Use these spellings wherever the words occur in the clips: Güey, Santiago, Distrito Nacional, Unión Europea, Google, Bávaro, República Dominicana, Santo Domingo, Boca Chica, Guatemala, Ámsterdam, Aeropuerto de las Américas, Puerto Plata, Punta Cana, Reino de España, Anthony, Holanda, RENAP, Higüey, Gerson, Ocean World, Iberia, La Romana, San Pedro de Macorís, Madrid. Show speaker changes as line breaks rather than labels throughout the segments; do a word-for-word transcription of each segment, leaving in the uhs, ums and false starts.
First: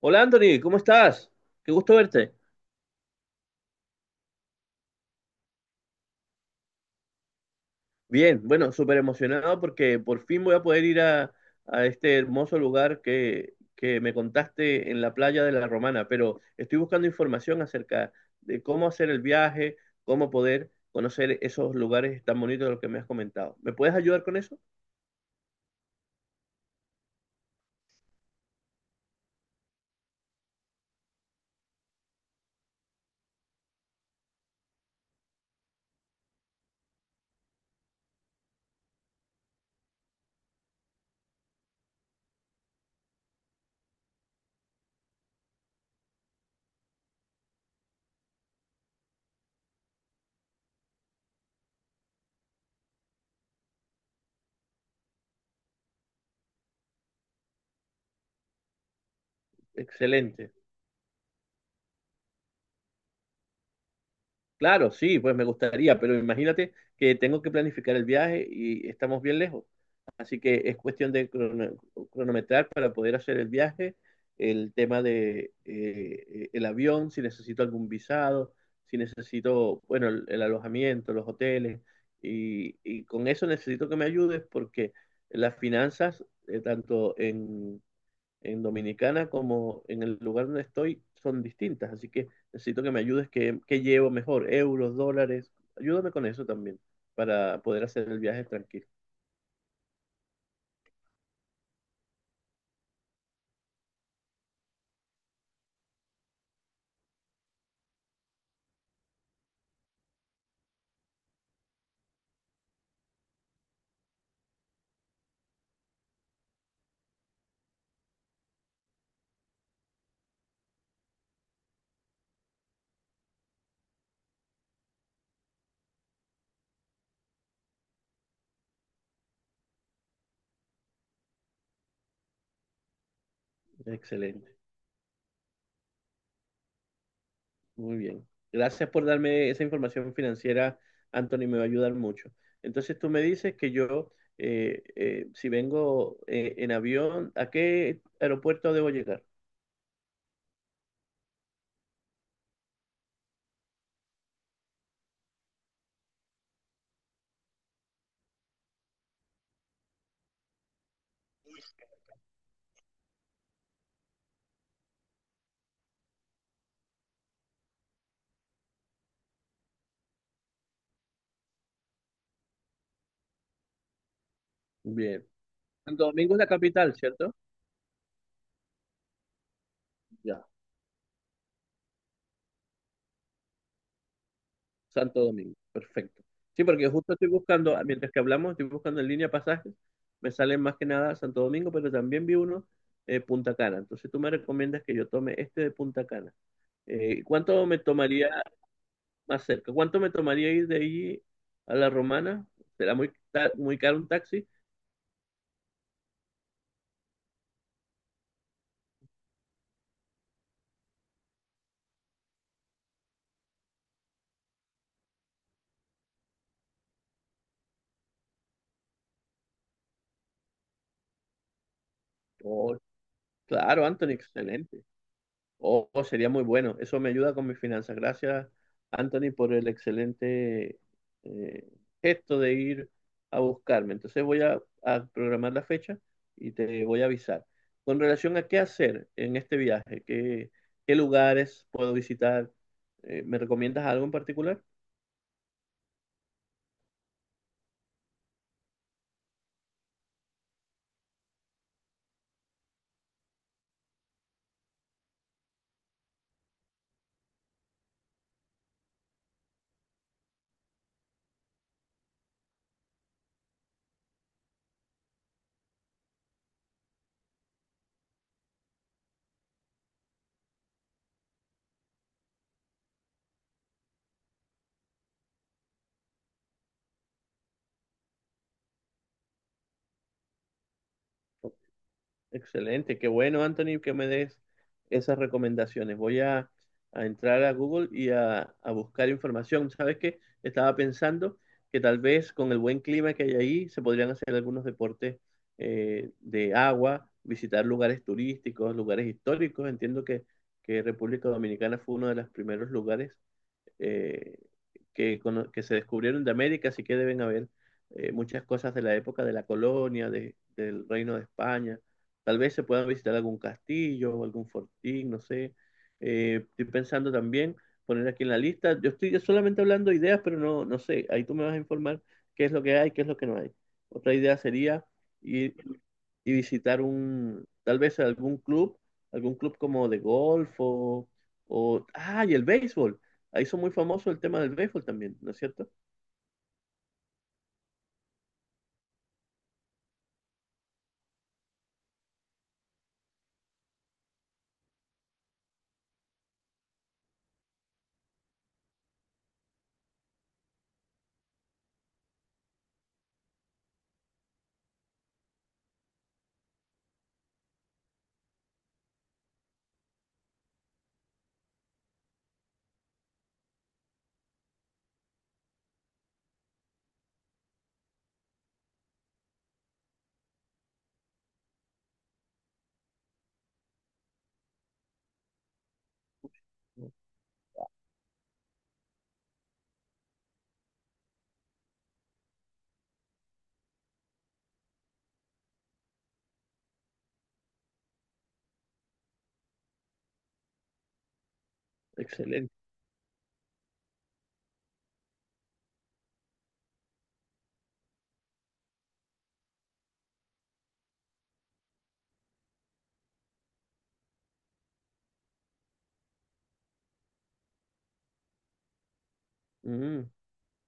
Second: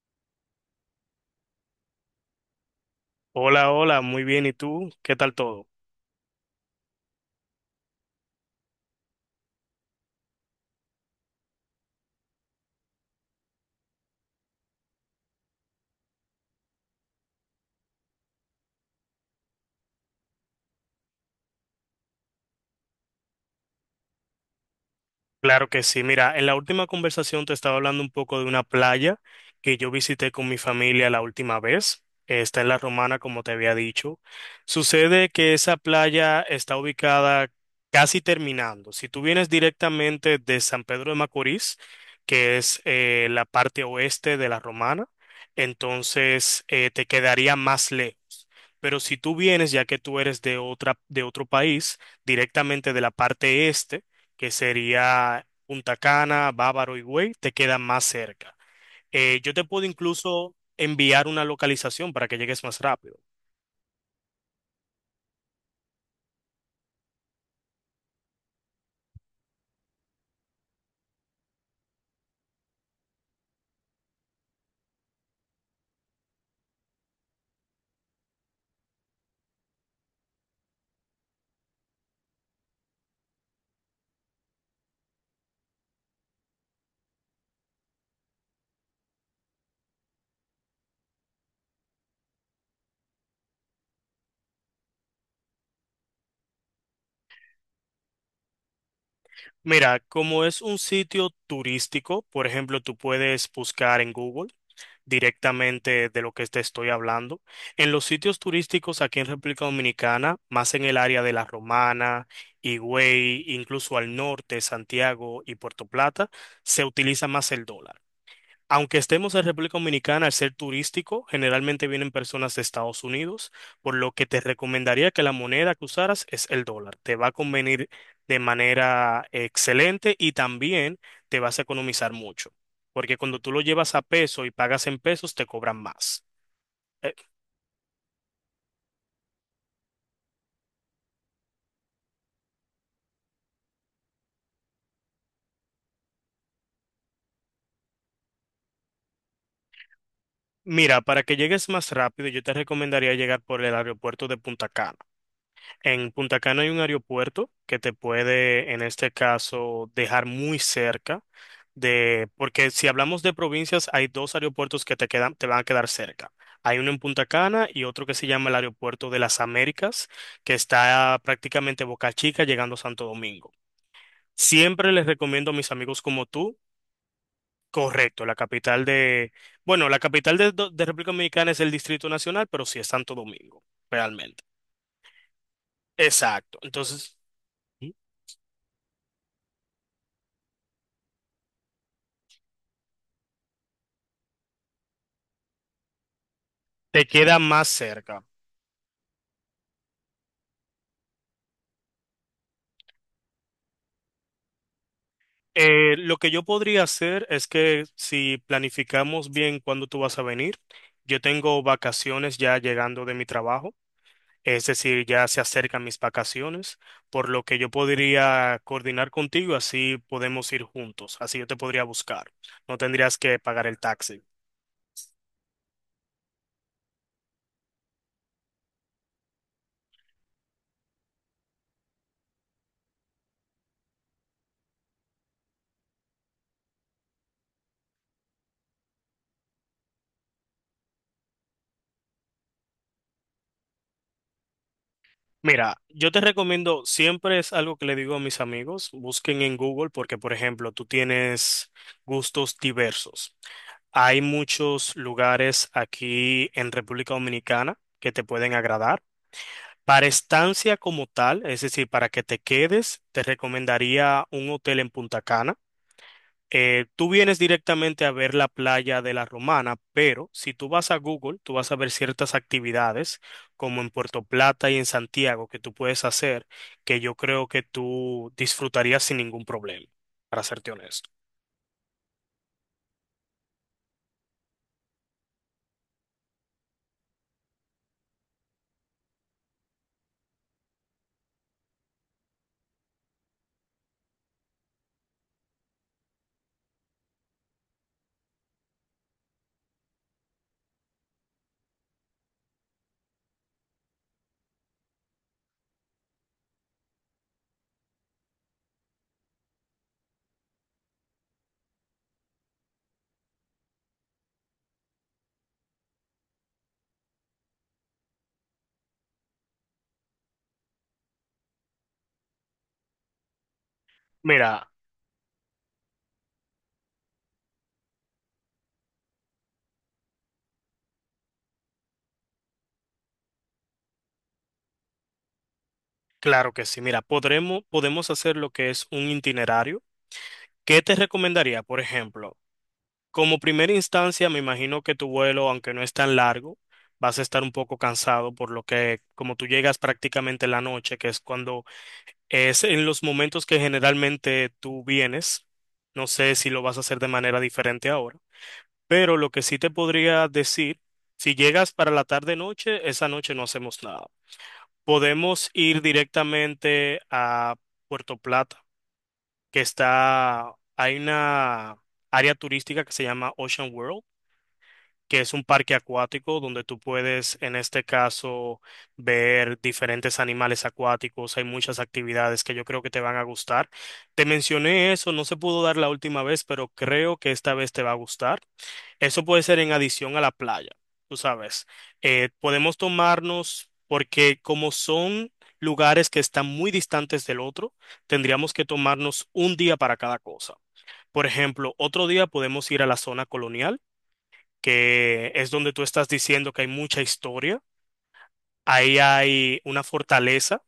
Hola Anthony, ¿cómo estás? Qué gusto verte.
Hola, hola, muy bien. ¿Y tú? ¿Qué tal todo?
Bien, bueno, súper emocionado porque por fin voy a poder ir a, a este hermoso lugar que, que me contaste en la playa de La Romana, pero estoy buscando información acerca de cómo hacer el viaje, cómo poder conocer esos lugares tan bonitos de los que me has comentado. ¿Me puedes ayudar con eso?
Claro que sí. Mira, en la última conversación te estaba hablando un poco de una playa que yo visité con mi familia la última vez. Eh, Está en La Romana, como te había dicho. Sucede que esa playa está ubicada casi terminando. Si tú vienes directamente de San Pedro de Macorís, que es eh, la parte oeste de La Romana, entonces eh, te quedaría más lejos. Pero si tú vienes, ya que tú eres de otra, de otro país, directamente de la parte este, que sería Punta Cana, Bávaro y Güey, te quedan más cerca. Eh, yo te puedo
Excelente.
incluso enviar una localización para que llegues más rápido.
Claro, sí, pues me gustaría, pero imagínate que tengo que planificar el viaje y estamos bien lejos. Así que es cuestión de crono- cronometrar para poder hacer el viaje, el tema de eh, el avión, si necesito algún visado, si necesito, bueno, el, el alojamiento, los hoteles, y, y con eso necesito que me ayudes porque las finanzas, eh, tanto en Dominicana como en el lugar donde estoy son distintas, así que necesito que me ayudes, que, que llevo mejor, euros, dólares, ayúdame con eso también para poder hacer el viaje tranquilo.
Mira, como es un sitio turístico, por ejemplo, tú puedes buscar en Google directamente de lo que te estoy hablando. En los sitios turísticos aquí en República Dominicana, más en el área de La Romana, Higüey, incluso al norte, Santiago y Puerto Plata, se utiliza más el dólar. Aunque estemos en República Dominicana, al ser turístico, generalmente vienen personas de Estados Unidos, por lo que te recomendaría que la moneda que usaras es el dólar. Te va a convenir de manera excelente y también te vas a economizar mucho, porque cuando tú lo llevas a peso y
Excelente,
pagas en pesos, te cobran más. Eh,
muy bien. Gracias por darme esa información financiera, Anthony, me va a ayudar mucho. Entonces tú me dices que yo, eh, eh, si vengo eh, en avión, ¿a qué aeropuerto debo llegar?
mira, para que llegues más rápido, yo te recomendaría llegar por el aeropuerto de Punta Cana. En Punta Cana hay un aeropuerto que te puede, en este caso, dejar muy cerca de, porque si hablamos de provincias, hay dos aeropuertos que te quedan, te van a quedar cerca. Hay uno en Punta Cana y otro que se llama el Aeropuerto de las Américas, que está prácticamente Boca Chica llegando a Santo Domingo. Siempre les
Bien.
recomiendo a mis amigos
Santo
como
Domingo es la
tú.
capital, ¿cierto?
Correcto, la capital de, bueno, la capital
Ya.
de, de República Dominicana es el Distrito Nacional, pero sí es Santo Domingo, realmente.
Santo Domingo, perfecto.
Exacto.
Sí, porque justo
Entonces.
estoy buscando, ah, mientras que hablamos, estoy buscando en línea pasajes, me salen más que nada Santo Domingo, pero también vi uno eh, Punta Cana. Entonces tú me recomiendas que yo tome este de Punta Cana.
Te
Eh,
queda
¿cuánto
más
me
cerca.
tomaría más cerca? ¿Cuánto me tomaría ir de allí a La Romana? ¿Será muy, ta- muy caro un taxi?
Eh, lo que yo podría hacer es que si planificamos bien cuándo tú vas a venir, yo tengo vacaciones ya llegando de mi trabajo, es decir, ya se acercan mis vacaciones, por lo que yo podría coordinar contigo, así podemos ir juntos, así yo te podría buscar,
Oh,
no tendrías que pagar el
claro, Anthony,
taxi.
excelente. Oh, oh, sería muy bueno. Eso me ayuda con mis finanzas. Gracias, Anthony, por el excelente eh, gesto de ir a buscarme. Entonces voy a, a programar la fecha y te voy a avisar. Con relación a qué hacer en este viaje, qué, qué lugares puedo visitar, eh, ¿me recomiendas algo en particular?
Mira, yo te recomiendo, siempre es algo que le digo a mis amigos, busquen en Google porque, por ejemplo, tú tienes gustos diversos. Hay muchos lugares aquí en República Dominicana que te pueden agradar. Para estancia como tal, es decir, para que te quedes, te recomendaría un hotel en Punta Cana. Eh, tú vienes directamente a ver la playa de La Romana, pero si tú vas a Google, tú vas a ver ciertas actividades como en Puerto Plata y en Santiago que tú puedes hacer, que yo creo que tú disfrutarías sin ningún problema, para serte honesto.
Excelente, qué bueno, Anthony, que me des esas recomendaciones. Voy a, a entrar a Google y a, a buscar información. ¿Sabes qué? Estaba pensando que tal vez con el buen clima que hay ahí se podrían hacer algunos deportes eh, de agua, visitar lugares turísticos, lugares históricos. Entiendo que, que República Dominicana fue uno de los primeros lugares eh, que, cono- que se descubrieron de América, así que deben haber eh, muchas cosas de la época de la colonia, de- del Reino de España. Tal vez se puedan visitar algún castillo o algún fortín, no sé. Eh, estoy pensando también poner aquí en la lista. Yo estoy solamente hablando de ideas, pero no, no sé. Ahí tú me vas a informar qué es lo que hay, qué es lo que no hay. Otra idea
Mira.
sería ir y visitar un, tal vez algún club, algún club como de golf o, o- ah, y el béisbol. Ahí hizo muy famoso el tema del béisbol también, ¿no es cierto?
Claro que sí. Mira, podremos, podemos hacer lo que es un itinerario. ¿Qué te recomendaría? Por ejemplo, como primera instancia, me imagino que tu vuelo, aunque no es tan largo, vas a estar un poco cansado por lo que, como tú llegas prácticamente en la noche, que es cuando es en los momentos que generalmente tú vienes, no sé si lo vas a hacer de manera diferente ahora, pero lo que sí te podría decir, si llegas para la tarde-noche, esa noche no hacemos nada. Podemos ir directamente a Puerto Plata, que está, hay una área turística que se llama Ocean World, que es un parque acuático donde tú
Sí.
puedes, en este caso, ver diferentes animales acuáticos. Hay muchas actividades que yo creo que te van a gustar. Te mencioné eso, no se pudo dar la última vez, pero creo que esta vez te va a gustar. Eso puede ser en adición a la playa, tú sabes. Eh,
Excelente.
podemos tomarnos, porque como son lugares que están muy distantes del otro, tendríamos que tomarnos un día para cada cosa. Por ejemplo, otro día podemos ir a la zona colonial, que es donde tú estás diciendo que hay mucha historia. Ahí hay una
Mm,
fortaleza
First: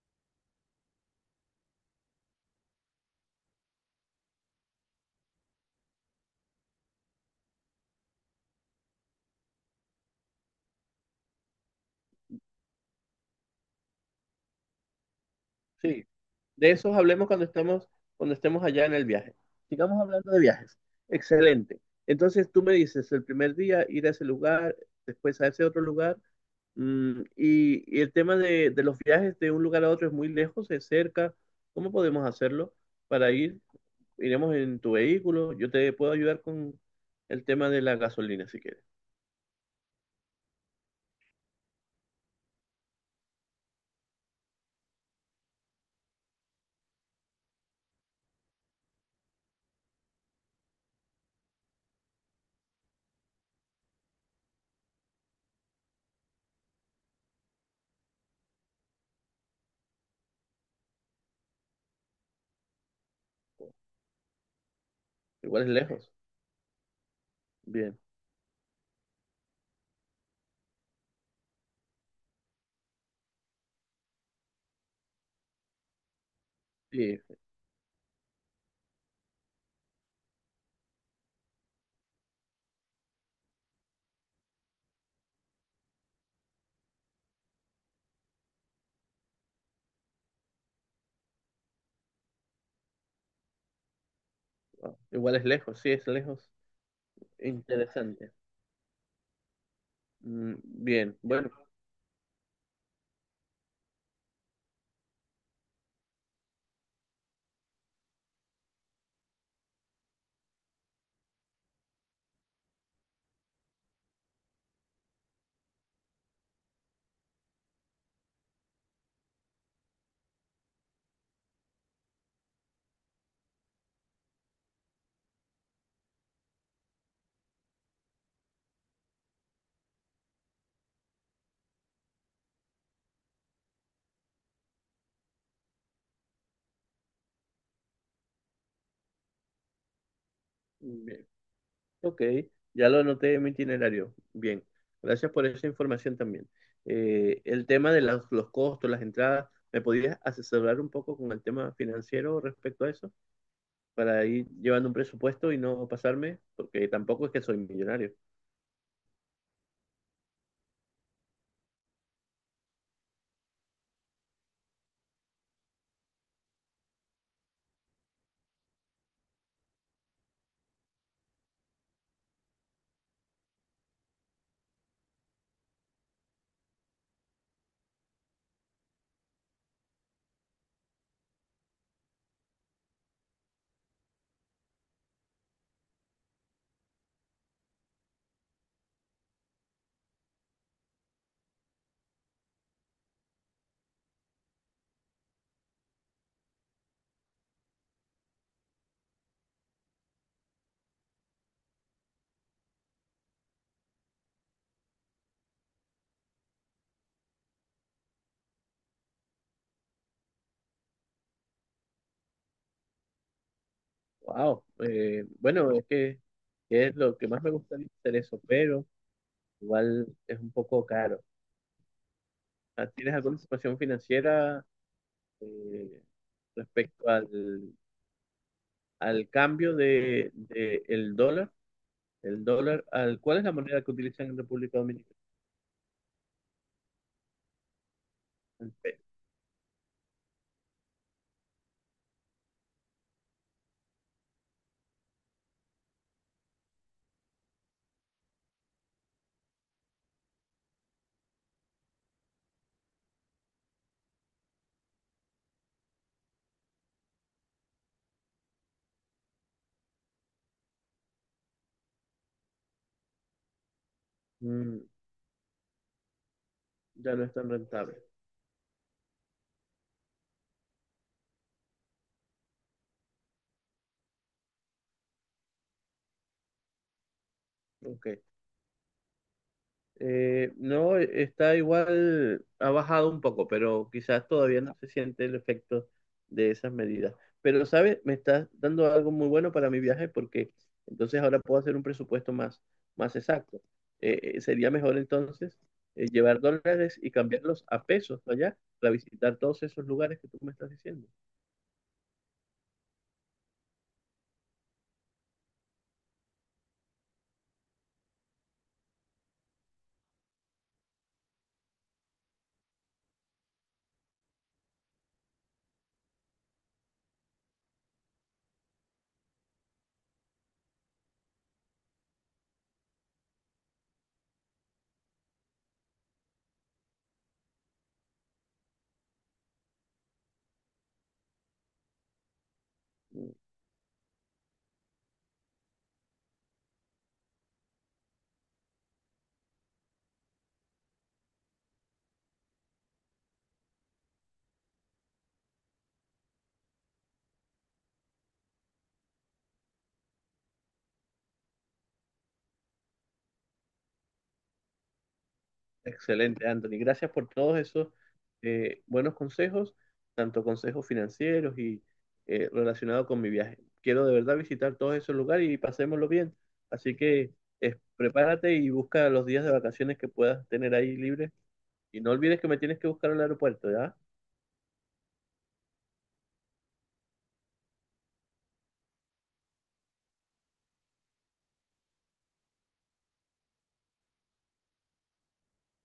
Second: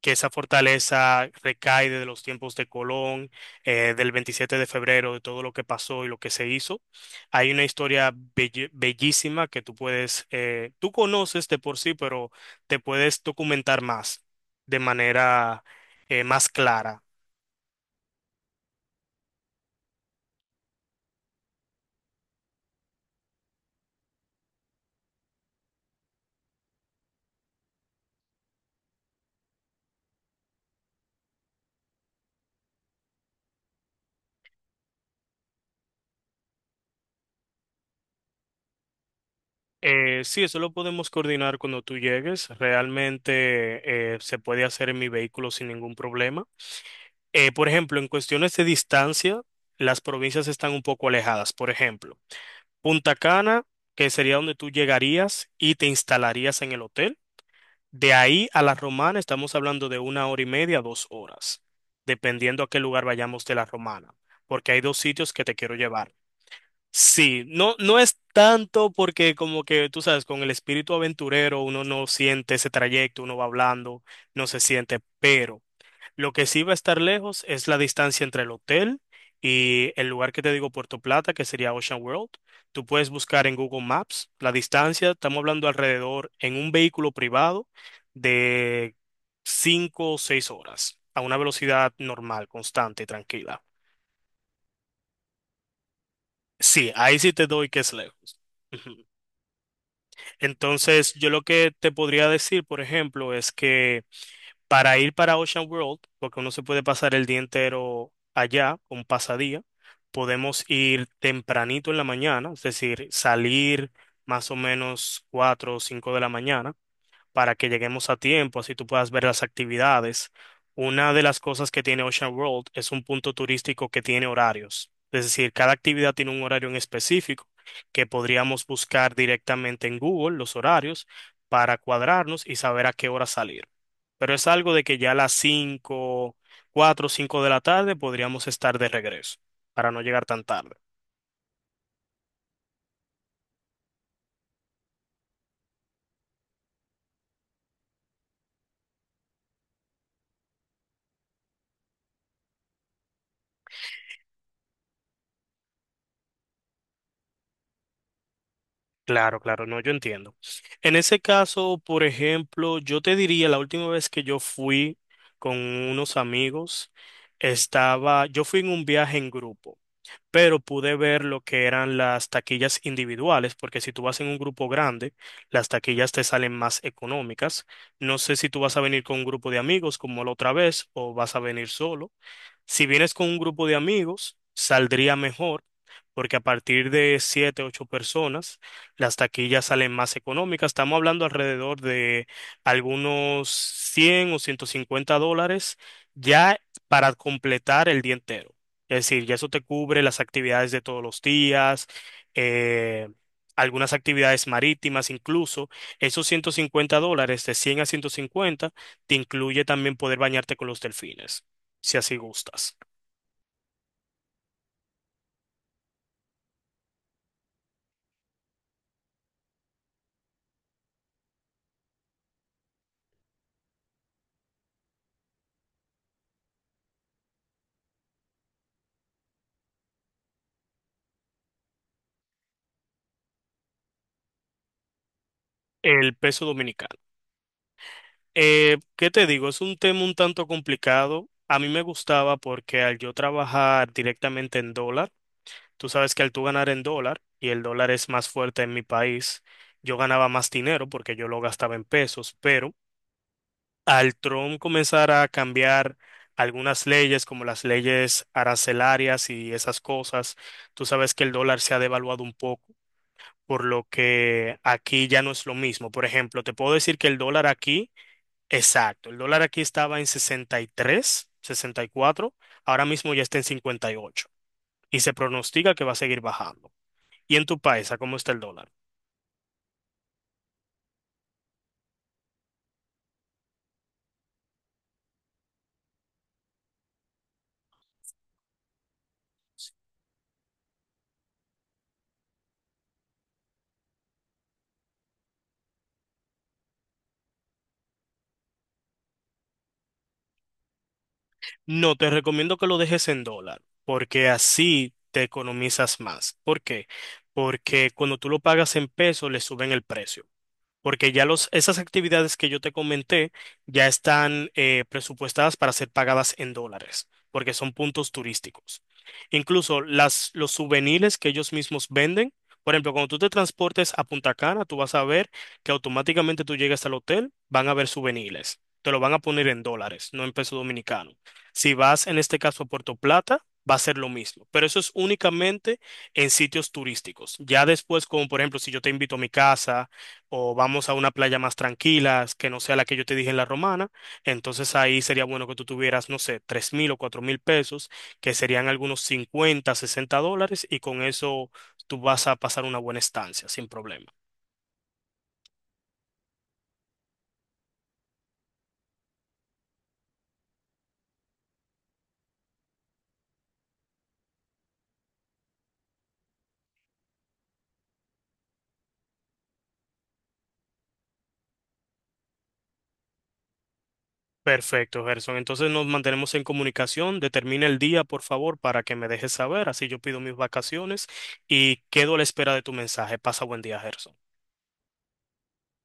que esa fortaleza recae de los tiempos de Colón, eh, del veintisiete de febrero, de todo lo que pasó y lo que se hizo. Hay una historia belli- bellísima que tú puedes, eh, tú conoces de por sí, pero te puedes documentar más, de manera
sí.
eh, más
De esos
clara.
hablemos cuando estemos, cuando estemos allá en el viaje. Sigamos hablando de viajes. Excelente. Entonces tú me dices, el primer día ir a ese lugar, después a ese otro lugar. Mm, y, y el tema de, de los viajes de un lugar a otro es muy lejos, es cerca. ¿Cómo podemos hacerlo para ir? Iremos en tu vehículo. Yo te puedo ayudar con el tema de la gasolina si quieres.
Eh, sí, eso lo podemos coordinar cuando tú llegues. Realmente eh, se puede hacer en mi vehículo sin ningún problema. Eh, por ejemplo, en cuestiones de distancia, las provincias están un poco alejadas, por ejemplo. Punta Cana, que sería donde tú llegarías y te instalarías en el hotel. De ahí a La Romana estamos hablando de una hora y media, dos horas, dependiendo a qué lugar vayamos de La Romana, porque hay dos sitios que te
Igual es
quiero llevar.
lejos.
Sí, no, no
Bien.
es tanto porque como que tú sabes, con el espíritu aventurero uno no siente ese trayecto, uno va hablando, no se siente, pero... Lo que sí va a estar
Sí,
lejos es la distancia entre el hotel y el lugar que te digo, Puerto Plata, que sería Ocean World. Tú puedes buscar en Google Maps la distancia, estamos hablando alrededor en un vehículo privado de cinco o seis horas a una velocidad normal, constante y tranquila.
ah, igual es lejos, sí, es lejos.
Sí, ahí sí te doy que es
Interesante.
lejos. Ujú.
Mm,
Entonces,
bien,
yo lo
bueno,
que te podría decir, por ejemplo, es que para ir para Ocean World, porque uno se puede pasar el día entero allá, un pasadía, podemos ir tempranito en la mañana, es decir, salir más o menos cuatro o cinco de la mañana para que lleguemos a tiempo, así tú puedas ver las actividades. Una de las cosas que tiene Ocean World es un punto turístico que tiene horarios, es decir, cada actividad tiene un horario en específico que podríamos buscar directamente en Google los horarios para cuadrarnos y saber a qué hora salir. Pero es algo de que ya a las cinco, cuatro, o cinco de la tarde podríamos estar de regreso para no llegar tan tarde.
bien. Ok, ya lo anoté en mi itinerario. Bien, gracias por esa información también. Eh, el tema de las- los costos, las entradas, ¿me podías asesorar un poco con el tema financiero respecto a eso? Para ir llevando un presupuesto y no pasarme, porque tampoco es que soy millonario.
Claro, claro, no, yo entiendo. En ese caso, por ejemplo, yo te diría, la última vez que yo fui con unos amigos, estaba, yo fui en un viaje en grupo, pero pude ver lo que eran las taquillas individuales, porque si tú vas en un grupo grande, las taquillas te salen más económicas. No sé si tú vas a venir con un grupo de amigos como la otra vez o vas a venir solo. Si vienes con un grupo de amigos, saldría mejor, porque a partir de siete, ocho personas, las taquillas salen más económicas. Estamos hablando alrededor de algunos cien o ciento cincuenta dólares ya para completar el día entero. Es decir, ya eso te cubre las actividades de todos los días, eh, algunas actividades marítimas, incluso esos ciento cincuenta dólares de cien a ciento cincuenta te incluye también poder bañarte con los delfines si así gustas.
Wow, eh, bueno, es que es lo que más me gustaría hacer eso, pero igual es un poco caro. Ah, ¿tienes alguna situación financiera? Eh, respecto al, al cambio de, de el dólar. El dólar, al, ¿cuál es la moneda que utilizan en República Dominicana?
El peso dominicano.
El
Eh,
peso.
¿qué te digo? Es un tema un tanto complicado. A mí me gustaba porque al yo trabajar directamente en dólar, tú sabes que al tú ganar en dólar, y el dólar es más fuerte en mi país, yo ganaba más dinero porque yo lo gastaba en pesos, pero al Trump comenzar a cambiar algunas leyes, como las leyes arancelarias y esas cosas, tú sabes que el dólar se ha devaluado un poco. Por lo que
Mm,
aquí ya no es lo mismo. Por ejemplo, te puedo decir que
ya
el
no es
dólar
tan
aquí,
rentable.
exacto, el dólar aquí estaba en sesenta y tres, sesenta y cuatro, ahora mismo ya está en cincuenta y ocho y ocho y se pronostica que va a seguir bajando. ¿Y en tu país, a cómo
Ok.
está el dólar?
Eh, no, está igual, ha bajado un poco, pero quizás todavía no se siente el efecto de esas medidas. Pero, ¿sabes? Me estás dando algo muy bueno para mi viaje porque entonces ahora puedo hacer un presupuesto más, más exacto. Eh, eh, sería mejor entonces eh, llevar dólares y cambiarlos a pesos allá para visitar todos esos lugares que tú me estás diciendo.
No, te recomiendo que lo dejes en dólar, porque así te economizas más. ¿Por qué? Porque cuando tú lo pagas en peso, le suben el precio. Porque ya los, esas actividades que yo te comenté ya están eh, presupuestadas para ser pagadas en dólares, porque son puntos turísticos. Incluso las, los souvenirs que ellos mismos venden, por ejemplo, cuando tú te transportes a Punta Cana, tú vas a ver que automáticamente tú llegas al hotel, van a ver souvenirs. Te lo van a poner en dólares, no en peso dominicano. Si vas en este caso a Puerto Plata, va a ser lo mismo, pero eso es únicamente en sitios turísticos. Ya después, como por ejemplo, si yo te invito a mi casa, o vamos a una playa más tranquila, que no sea la que yo te dije en La Romana, entonces ahí sería bueno que tú tuvieras, no sé, tres mil o cuatro mil pesos, que serían algunos cincuenta sesenta dólares, y con eso tú vas a pasar una buena estancia, sin problema.
Excelente, Anthony. Gracias por todos esos eh, buenos consejos, tanto consejos financieros y eh, relacionados con mi viaje. Quiero de verdad visitar todos esos lugares y pasémoslo bien. Así que eh, prepárate y busca los días de vacaciones que puedas tener ahí libres. Y no olvides que me tienes que buscar al aeropuerto, ¿ya?
Perfecto, Gerson. Entonces nos mantenemos en comunicación. Determina el día, por favor, para que me dejes saber. Así yo pido mis vacaciones y quedo a la espera de tu mensaje. Pasa buen día, Gerson.